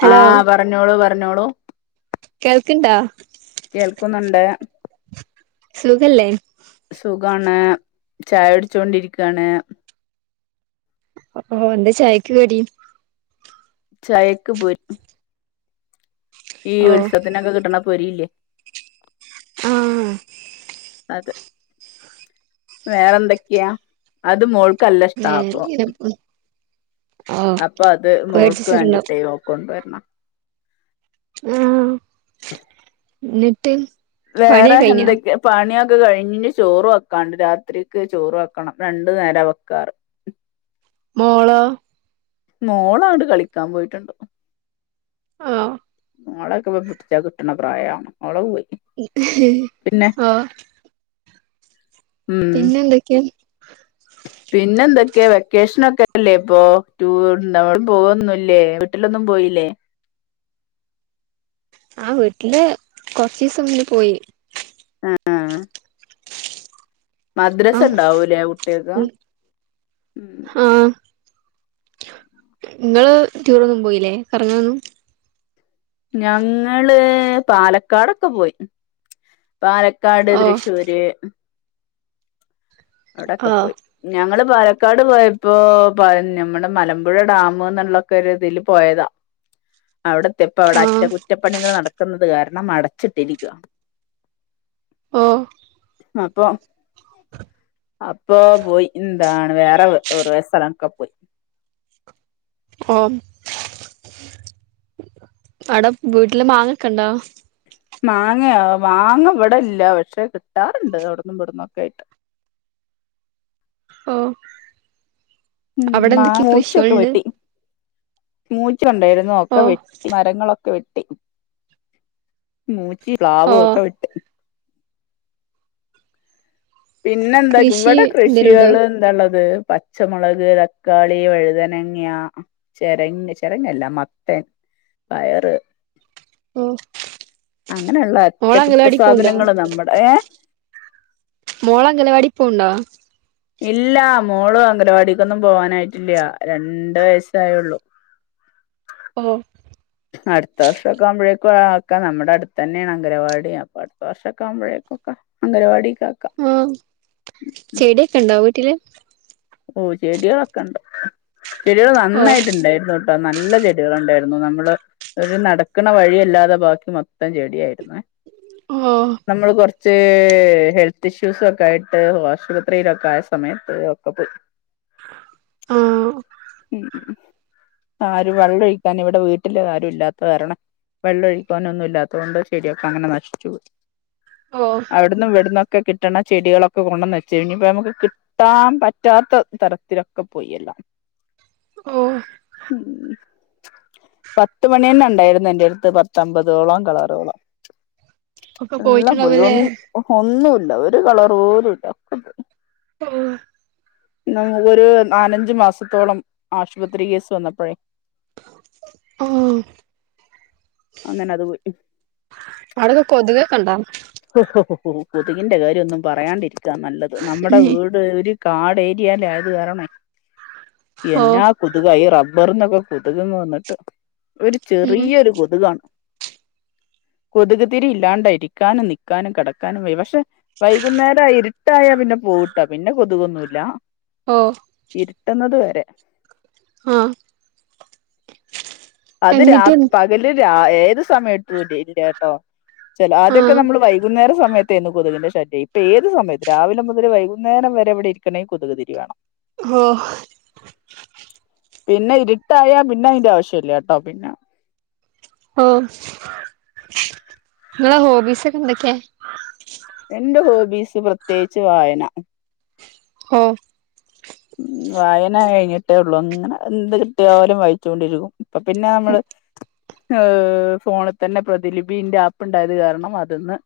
Hello ആഹ് പറന്നോളൂ പറന്നോളൂ കേൾക്ക്ണ്ടാ കേൾക്കുന്നുണ്ട് സുഖല്ലേ സുഖാണ് ചായകുടിച്ചോണ്ടിരിക്കാണ്. ഓഹ് എന്താ ചായക്ക് കടീ? ചായക്ക് ബോ ഈ ഓ ഉത്സവത്തിനൊക്കെ കിട്ടണപോരിയില്ലേ ആഹ് അത് വേറെന്തൊക്കെയാ അത് മോൾക്ക് നല്ലഷ്ടാ വേറെ അപ്പോ ഇങ്ങനെ പോണ് ഓ അപ്പൊ അത് മോൾക്ക് വേടിച്ചിട്ടുണ്ടാവും വേണ്ടിയിട്ടെ കൊണ്ടുവരണ. ആഹ് എന്നിട്ട്. വേറെ പണിയൊക്കെ കഴിഞ്ഞോ എന്തൊക്കെയാ. പണിയൊക്കെ കഴിഞ്ഞി ചോറ് വെക്കാണ്ട് രാത്രിക്ക് ചോറ് വെക്കണം രണ്ടു നേരം വെക്കാറ്. മോളോ. മോള അങ്ങട്ട് കളിക്കാൻ പോയിട്ടുണ്ട്. ആഹ് മോളെകെ പിടിച്ച കിട്ടണ പ്രായ ഓളെ പോയി. പിന്നെ ആഹ് ഉം പിന്നെന്തൊക്കെയാ. പിന്നെ എന്തൊക്കെയാ വെക്കേഷനൊക്കെല്ലേ ഇപ്പോ ടൂർ നമ്മ പോവൊന്നല്ലേ വീട്ടിലൊന്നും പോയില്ലേ? ആഹ് വീട്ടില് കൊറിച്ച ദിവസ മുന്നേ പോയി. ആഹ് ആഹ് ആ മദ്രസണ്ടാവൂലേ കുട്ട്യാൾക്ക്. ആഹ് നിങ്ങള് ടൂറൊന്നു പോയില്ലേ കറങ്ങാനൊന്നും. ഞങ്ങള് പാലക്കാടൊക്കെ പോയി. പാലക്കാട്, ഓ തൃശ്ശൂര് ഓ അവിടെക്കെ പോയി. ഞങ്ങള് പാലക്കാട് പോയപ്പോ നമ്മുടെ മലമ്പുഴ ഡാം എന്നുള്ളൊക്കെ ഇതിൽ പോയതാ. അവിടത്തിയപ്പോ അവിടെ ആഹ് അറ്റകുറ്റ പ്പണികൾ നടക്കുന്നത് കാരണം അടച്ചിട്ടിരിക്കുക. ഓഹ് അപ്പൊ അപ്പൊ പോയി. എന്താണ് വേറെ ഒരു കുറെ സ്ഥലൊക്കെ പോയി. ഓഹ് ആടെ വീട്ടില് മാങ്ങൊക്കെ ഉണ്ടോ? മാങ്ങയോ മാങ്ങ ഇവിടെ ഇല്ല പക്ഷെ കിട്ടാറുണ്ട് അവിടന്നും ഇവിടന്നും ഒക്കെ ആയിട്ട്. ഓഹ് ഉം മാ ഉച്ചക്കൊ വെട്ടി. മൂച്ചിണ്ടായിരുന്നു ഓ ഒക്കെ വെട്ടി മരങ്ങളൊക്കെ വെട്ടി. മൂച്ചി, പ്ലാവ് ഓ ഒക്കെ വൊട്ടി. പിന്നെന്താ കൃഷി ഇവിടെ എന്തേലും ഉണ്ടോ കൃഷികള് എന്താള്ളത് പ പച്ചമുളക്, തക്കാളി, വഴുതനങ്ങ, ചെരങ്ങ, ചെരങ്ങല്ല മത്തൻ പയറ്, ഓ അങ്ങനെയുള്ള മോള് അറ്റകുറ്റ അംഗലവാടി പോവ്ണ്ടോ സാധനങ്ങള് നമ്മടെ ഏഹ് മോള അങ്കലാവാടിയി പ്പോണ്ടോ? ഇല്ല മോളു അംഗലവാടിക്കൊന്നും പോവാനായിട്ടില്ല രണ്ട് വയസ്സായുള്ളു. ഓഹ് അടുത്ത വർഷമൊക്കെ ആവുമ്പോഴേക്കാക്കെ നമ്മുടെ അടുത്തു തന്നെയാണ് അംഗരവാടി അപ്പൊ അടുത്ത വർഷമൊക്കെ ആവുമ്പോഴേക്കൊക്കെ. അങ്ങരവാടി കാക്ക. ആഹ് ചെടിക്കെ ഇണ്ടോ വീട്ടില്. ഓഹ് ചെടികളൊക്കെണ്ട് ചെടികൾ ഓ നന്നായിട്ടുണ്ടായിന്നു. നല്ല ചെടികൾ ഉണ്ടായിരുന്നു നമ്മള്. ഒരു നടക്കണ വഴി അല്ലാതെ ബാക്കി മൊത്തം ചെടിയായിരുന്നു. ആഹ് നമ്മൾ കുറച്ച്ഹെൽത്ത് ഇഷ്യൂസൊക്കെ ആയിട്ട് ആശുപത്രിയിലൊക്കെ ആയ സമയത്ത് അ പ്പൊ പോയി ആ ഉം ഉം ആരു വെള്ളഴിക്കാൻ ഇവിടെ വീട്ടില് ആരു ഇല്ലാത്ത കാരണം വെള്ളഴിക്കാന് ഒന്നും ഇല്ലാത്തതൊണ്ട് ചെടിയൊക്കെ അങ്ങനെ നശിച്ചു പോയി ഓഹ് അവടുന്നും ഇവടുന്നൊക്കെ കിട്ടണ ചെടികളൊക്കെ കൊണ്ടന്ന് വെച്ച് ഇനി ഇപ്പനമുക്ക് കിട്ടാൻ പറ്റ റ്റാത്ത തരത്തിലൊക്കെ പോയി എല്ലാം ഓഹ് ഉം പത്ത് മണിന്നെണ്ടായിര്ന്നു എന്റെട്ത്ത് പത്തമ്പതോളം കളറോളം ഒക്കെ എല്ലാം പോയി ഒ പോയിട്ടുണ്ടാവുല്ലേ ഒന്നുവില്ല ഒരു കളറ് പോലു ഇല്ല [inaudible] [unintelligible] നങ്ങക്കൊരു നാലഞ്ച് മാസത്തോളം ആശുപത്രി കേസ് വന്നപ്പഴേ ആഹ് അങ്ങനത് പോയി അവിടൊക്കെ കൊതുകൊക്കെ ഇണ്ടോ കൊതുകിന്റെ കാര്യം ഒന്നും പറയാണ്ടിരിക്കാ നല്ലത് നമ്മടെ വീ ട് ഒരു കാട് ഏരിയല് ആയത് കാരണവേ ഓ എന്നാ കൊതുകാ ഈ റബ്ബറിന്നൊക്കെ കൊതുക്ന്ന് വന്നിട്ട് ഒരു ഉം ചെറിയൊരു കൊതു തുകാണ് കൊതുക് തിരി ഇല്ലാണ്ട് ഇരിക്കാനും നിക്കാനും കെടക്കാനും വയ്യാ പഷേ വൈകുന്നേരായി ഇരുട്ടായാ പിന്നെ പോവുട്ടോ പിന്നെ കൊതുകൊന്നുവില്ല ഓഹ് ഇര്ട്ട്ന്നതുവരെ ആഹ് അത് രാത് പകല് രാ ഏതു സമയ [unintelligible] ഇല്ലട്ടോ ചെല ആ ആദ്യക്കെ നമ്മള് വൈകുന്നേര സമയ ത്തെന്ന് കൊതുകിന്റെ ശല്യേ ഇപ്പ ഏത് സമയത്തും രാവിലെ മുതല് വൈകുന്നേരം വരെ ഇവടെ ഇരിക്കണേ കൊത്ക് തിരി വേണം. ഓഹ് പിന്നെ ഇര്ട്ടായാ പിന്നെ അയിന്റെ ആവശ്യല്ല്യട്ടോ പിന്നാ ഓഹ് ഇങ്ങളെ ഹോബീസെക്കെ എന്തക്കെയാ എന്റെ ഹോബീസ് പ്രത്യേകിച്ച് വായന ഓഹ് ഉം വായന കഴിഞ്ഞിട്ടേ ഒള്ളൂ ഇങ്ങനെ എന്ത് കിട്ടിയാലു വായിച്ചൊണ്ടിരിക്കും അപ്പപ്പിന്നെ നമ്മള് ഏഹ് ഫോണിത്തന്നെ പ്രതിലിപിന്റെ ആപ്പ്ണ്ടായത് കാരണം അത് ന്ന്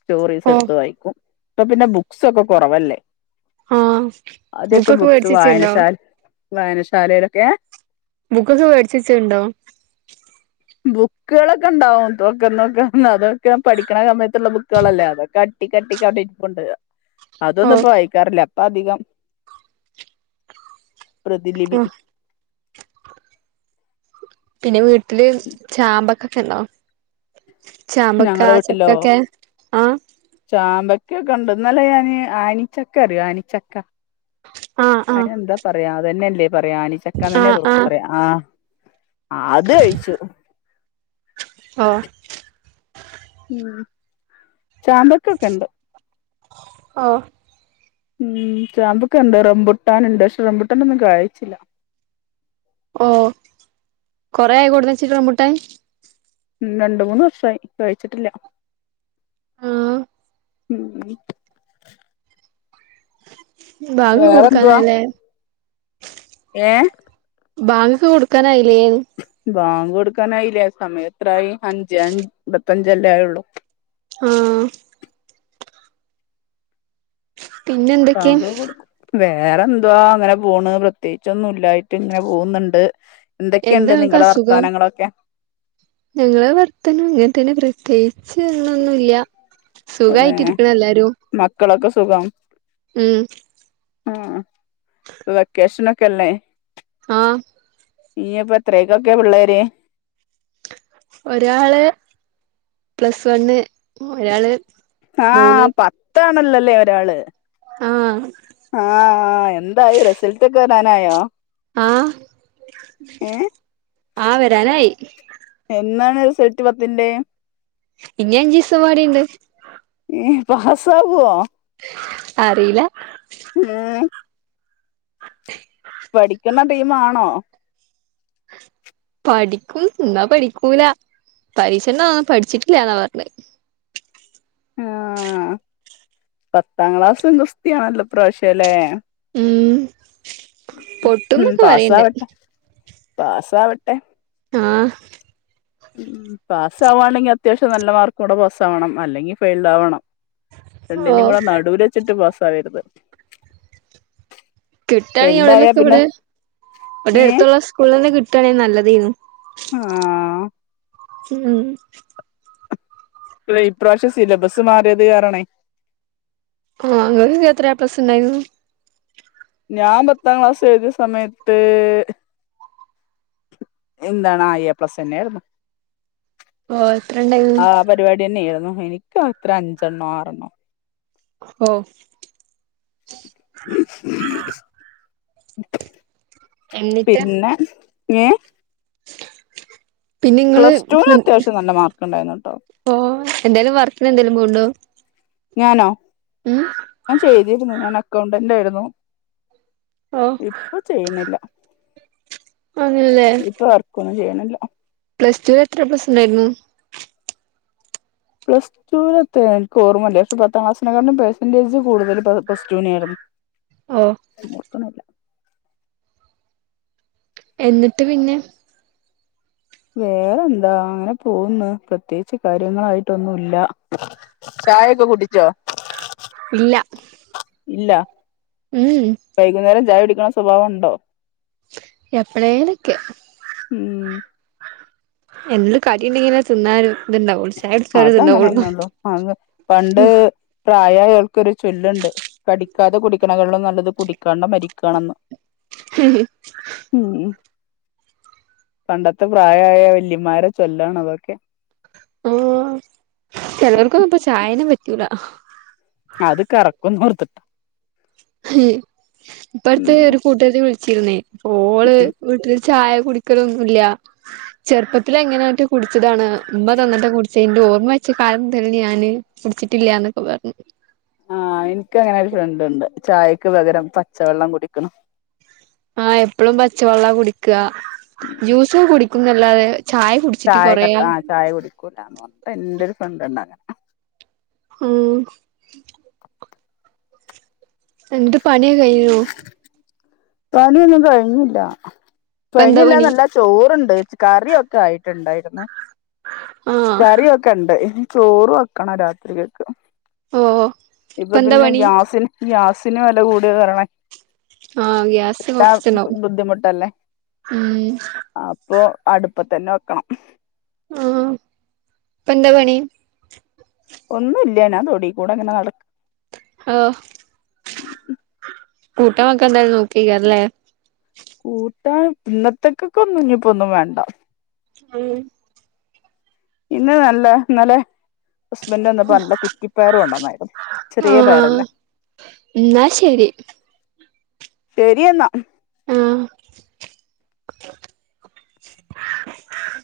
സ്റ്റോറീസ് ഓ എടുത്ത് വായിക്കും ഇപ്പോ പിന്നെ ബുക്ക്സൊക്കെ കൊറവല്ലേ ആഹ് ബുക്കൊക്കെ വേടിച്ച് [unintelligible] ണ്ടോ വായനശാലെലൊക്കെ ബുക്കക്കെ വേടിച്ച് [unintelligible] ണ്ടോ ബുക്കുകളൊക്കെ ഇണ്ടാവും [unintelligible] അതൊക്കെ പഠിക്കണ സമയത്തോള്ള ബുക്കുകളല്ലേ അതൊക്കെ അ ട്ടിക്ക് അട്ടിക്ക് അവടെ ഇര്പ്പ്ണ്ട് ഓ അതൊന്നും ഇപ്പ വായിക്കാറില്ല അപ്പ അധികം പ്രതിലിപി ആ പിന്നെ വീട്ടില് ചാമ്പക്കെക്കെണ്ടോ? ചാമ്പക്ക, ഞങ്ങളടെ ചക്കക്കെ ആഹ് ചാമ്പക്കൊക്ക ഒണ്ട് ഇന്നലെ ഞാന് ആനിച്ചക്ക അറിയോ ആനിച്ചക്ക ആഹ് ആഹ് അയിനെന്താ പറയാ അതന്നെല്ലേ പറയാ ആനിചക്കാന്നന്നെ തോന്നു പറയാ ആഹ് ആത് കഴിച്ചു ആഹ് ഉം ചാമ്പക്കക്കെ ഇണ്ട് ഓഹ് ഉം ചാമ്പക്ക ഒണ്ട് റംബുട്ടനോണ്ട് പഷേ റംബുട്ടാനോന്നും കായിച്ചില്ല ഓഹ് കൊറേ ആയോ കൊടുന്ന്ച്ചിട്ട് റംബുട്ടാൻ ഉം രണ്ട് മൂന്ന് വർഷായി കായ്ച്ചിട്ടില്ല ആഹ് ഉം ഉം ബാങ്ക് വേറെന്തുവാ കൊടുക്കാനായല്ലേ ഏ ബാങ്കൊക്കെ കൊടുക്കാനായില്ലേന്ന് ബാങ്ക് കൊടുക്കാനായില്ലേ സമയം എത്രായി അഞ്ചേ അൻപത്തഞ്ചല്ലേ ആയൊള്ളു ആ പിന്നെ എന്തൊക്കെ ബാങ്ക് കൊട്ക്കും വേറെന്തുവാ അങ്ങനെപോണ് പ്രത്യേകിച്ചൊന്നുല്ലായിട്ട് ഇങ്ങനെ പോന്ന്ണ്ട് എന്താ എന്തൊക്കെണ്ട് ഇങ്ങക്ക് നിങ്ങളെ അസുഖം വർത്താനങ്ങളൊക്കെ ഞങ്ങളെ വർത്താനം ഇങ്ങൻത്തെന്നെ പ്രത്യേ ച്ച്ന്നൊന്നുല്ല സുഖായ്ട്ടിരിക്ക്‌ണ് എല്ലാരും ക്കളൊക്കെസുഖം ഉം ആ ആ പ്പൊ വെക്കേഷനൊക്കല്ലേ ആ ഇനിയപ്പോ എത്രേക്കൊക്കെ പിള്ളേര് ഒരാള് പ്ലസ് വണ്ണ് ഒരാള് ആ മൂന്ന് പത്താണല്ലേ ഒരാള് ആഹ് ആ ആ എന്തായി റിസൾട്ടൊക്കെ വെരാനായോ ആ ആ വെരാനായി എന്നാണ് റിസൾട്ട് പത്തിന്റെ ഇഞ്ഞി അഞ്ചിസംപാടിണ്ട് ഏ പാസ്സാവോ അറീല ഏ പഠിക്കണ ടീമാണോ പഠിക്കും ന്ന പഠിക്കൂല പരീക്ഷന്റന്നൊന്നും പഠിച്ചിട്ടില്ല ന്നാ പറഞ്ഞത് ആ പത്താംക്ലാസും ഗുസ്തിയാണല്ലോ ഇപ്രാശ്യം ലേ ഉം പൊട്ടുംന്നൊക്കെപറയ്ണ്ട് പാസാവെട്ടെ ആ ഉം പാസാവാണെങ്കി അത്യാവശ്യം നല്ല മാർക്കോടെ പാസ്സാവണം അല്ലെങ്കിൽ ഫെയിൽഡാവണം. ഓ രണ്ട്ന്റേം കൂടെ നടുല് വെച്ച്ട്ട് പാസ്സാവരുത് കിട്ടാണെങ്കി ഫെയിൽഡ് ആയാ പിന്നെ എവിടെലൊക്കെവടെ ഏ ഇവടെട്ത്ത്ള്ള സ്കൂളിലെന്നെ കിട്ടാണെങ്കി നല്ലതേന്നു ആ ഉം [unintelligible] ഇപ്രാശ്യം സിലബസ്മാറിയത് കാരണേ ആ ഇങ്ങക്കൊക്കെത്ര എ പ്ലസ്സ് ണ്ടായിന്നു ഞാൻ പത്താംക്ലാസ് എഴുതിയ സമയത്ത് എന്താണ എപ്ലസെന്നെര്ന്നു ഓ എത്രണ്ടായിന്നു പരിപാടിന്നെരുന്നു എനിക്കെത്ര അഞ്ചെണ്ണോ ആറെണ്ണോ ഓ എന്നിട്ട് പിന്നെ ഏ പിന്നെ ഇങ്ങള് പ്ലസ് ടുനത്യാവശ്യം നല്ല മാർക്ക്ണ്ടായിന്നുട്ടോ ഓ എന്തേലും വർക്കിനെന്തേലും പോവ്ണ്ടോ ഞാനോ ഉം ഞാൻചെയ്തിരുന്നു ഞാൻ അക്കൗണ്ടന്റായിരുന്നു ഓ ഇപ്പൊചെയ്യ്ണില്ല അങ്ങനെല്ലേ ഇപ്പൊ വർക്കൊന്നും ചെയ്യ്ണില്ല പ്ലസ് ടുലെത്ര എ പ്ലസ്ണ്ടായിരുന്നു പ്ലസ് റ്റുലെത്രേഇൻക്ക് ഓർമ്മല്ല ശെപത്താം ക്ലാസിനെക്കാട്ടിലും പെർസെന്റെജ് കൂടുതല് പ്ലസ് ടുനേര്ന്നു ഓ [unintelligible] എന്നിട്ട്പിന്നെ വേറെന്താ അങ്ങനെ പോവ്ന്ന് പ്രത്യേകിച്ച് കാര്യങ്ങളായിട്ടൊന്നുല്ല ചായയൊക്കെ കുടിച്ചോ ഇല്ല ഇല്ല ഊ ഉം വൈകുന്നേരം ചായ കുടിക്കണ സ്വഭാവണ്ടോ എപ്പളേലൊക്കെ ഉം എന്ത് കടിണ്ടെങ്കിലും അത് തിന്നാര് അതങ്ങനെ തന്നെ ഉള്ളു അഹ് പണ്ട് പ്രായായവർക്കൊരു ചൊല്ലുണ്ട് കടിക്കാതെ കുടിക്കണാളും നല്ലത് കുടിക്കാതെ മരിക്കാണെന്ന് ഹം ഉം പണ്ടത്തെ പ്രായായ വല്ലിമ്മാരെ ചൊല്ലാണ് അതൊക്കെ ആഹ് ചെലോർക്കൊന്നും ഇപ്പൊ ചായന്നെ പറ്റൂല അത് കറക്കുന്ന് ഓർത്തിട്ട ഉം ഇപ്പടുത്തെ ഒരു കൂട്ടുകാരത്തി വിളിച്ചിരുന്നേ ഓള് ഉം വീട്ടില് ചായ കുടിക്കലൊന്നുല്ല ചെറുപ്പത്തില് എങ്ങനോറ്റ് കുടിച്ചതാണ് ഉമ്മ തന്നിട്ട കുടിച്ച ന്റെ ഓർമ്മ വെച്ച കാലം മുതല് ഞാന് കുടിച്ചിട്ടില്ലന്നൊക്കെ പറഞ്ഞു ആഹ് ഇൻക്ക് അങ്ങനെ ഒരു ഫ്രണ്ട് ഉണ്ട് ചായക്ക് പകരം പച്ചവെള്ളം കുടിക്കണ് ആഹ് എപ്പളും പച്ചവെള്ള കുടിക്ക ജ്യൂസൊക്കെ കുടിക്കുന്നല്ലാതെ ചായ കുട് ചായ കട്ട ആ ചായ കുടിക്കൂലന്ന് പറഞ്ഞിട്ട് എന്റെരു ഫ്രണ്ട് ഉണ്ടങ്ങനെ ഊം എന്നിട്ട് പണിയൊക്കെ കഴിഞ്ഞോ പണിയൊന്നും കഴിഞ്ഞില്ല ഇപ്പ എന്താ പണി കഴിഞ്ഞില്ലാന്നല്ല ചോറ്ണ്ട് കറിയൊക്കെ ആയിട്ടുണ്ടായിരുന്ന് ആഹ് കറിയൊക്കെണ്ട്‌ ചോറ് വെക്കണം രാത്രിക്കക്ക് ഓഹ് ഇപ്പ പിന്നെ ഗ്യാസിന് ഗ്യാസിന് വെല കൂടിയ കാരണേ ആഹ് ഗ്യാസ് കൊറച്ച്ണ്ടാവും ബുദ്ധിമുട്ടല്ലേ ഉം അപ്പൊ അടുപ്പത്തന്നെ വെക്കണം ആഹ് ഇപ്പന്താ പണി ഒന്നുല്ല ഞാൻ തൊടി കൂടെ ഇങ്ങനെ നട ഓഹ് കൂട്ടാൻ വെക്കാൻ എന്തായാലും നോക്കയ്ക്കാരല്ലേ കൂട്ടാൻ ഇന്നത്തേക്കൊക്കെ ഒന്നും ഇഞ്ഞിപ്പോന്നും വേണ്ട ആഹ് ഇന്ന് നല്ല ഇന്നലെ ഹസ്ബന്റ് വന്നപ്പോ നല്ല കുറ്റിപയറ് കൊണ്ടന്നായിരുന്നു ചെറിയ പയറില്ലേ ഇന്നാ ശരി ശരി എന്നാ ആഹ് [inaudible]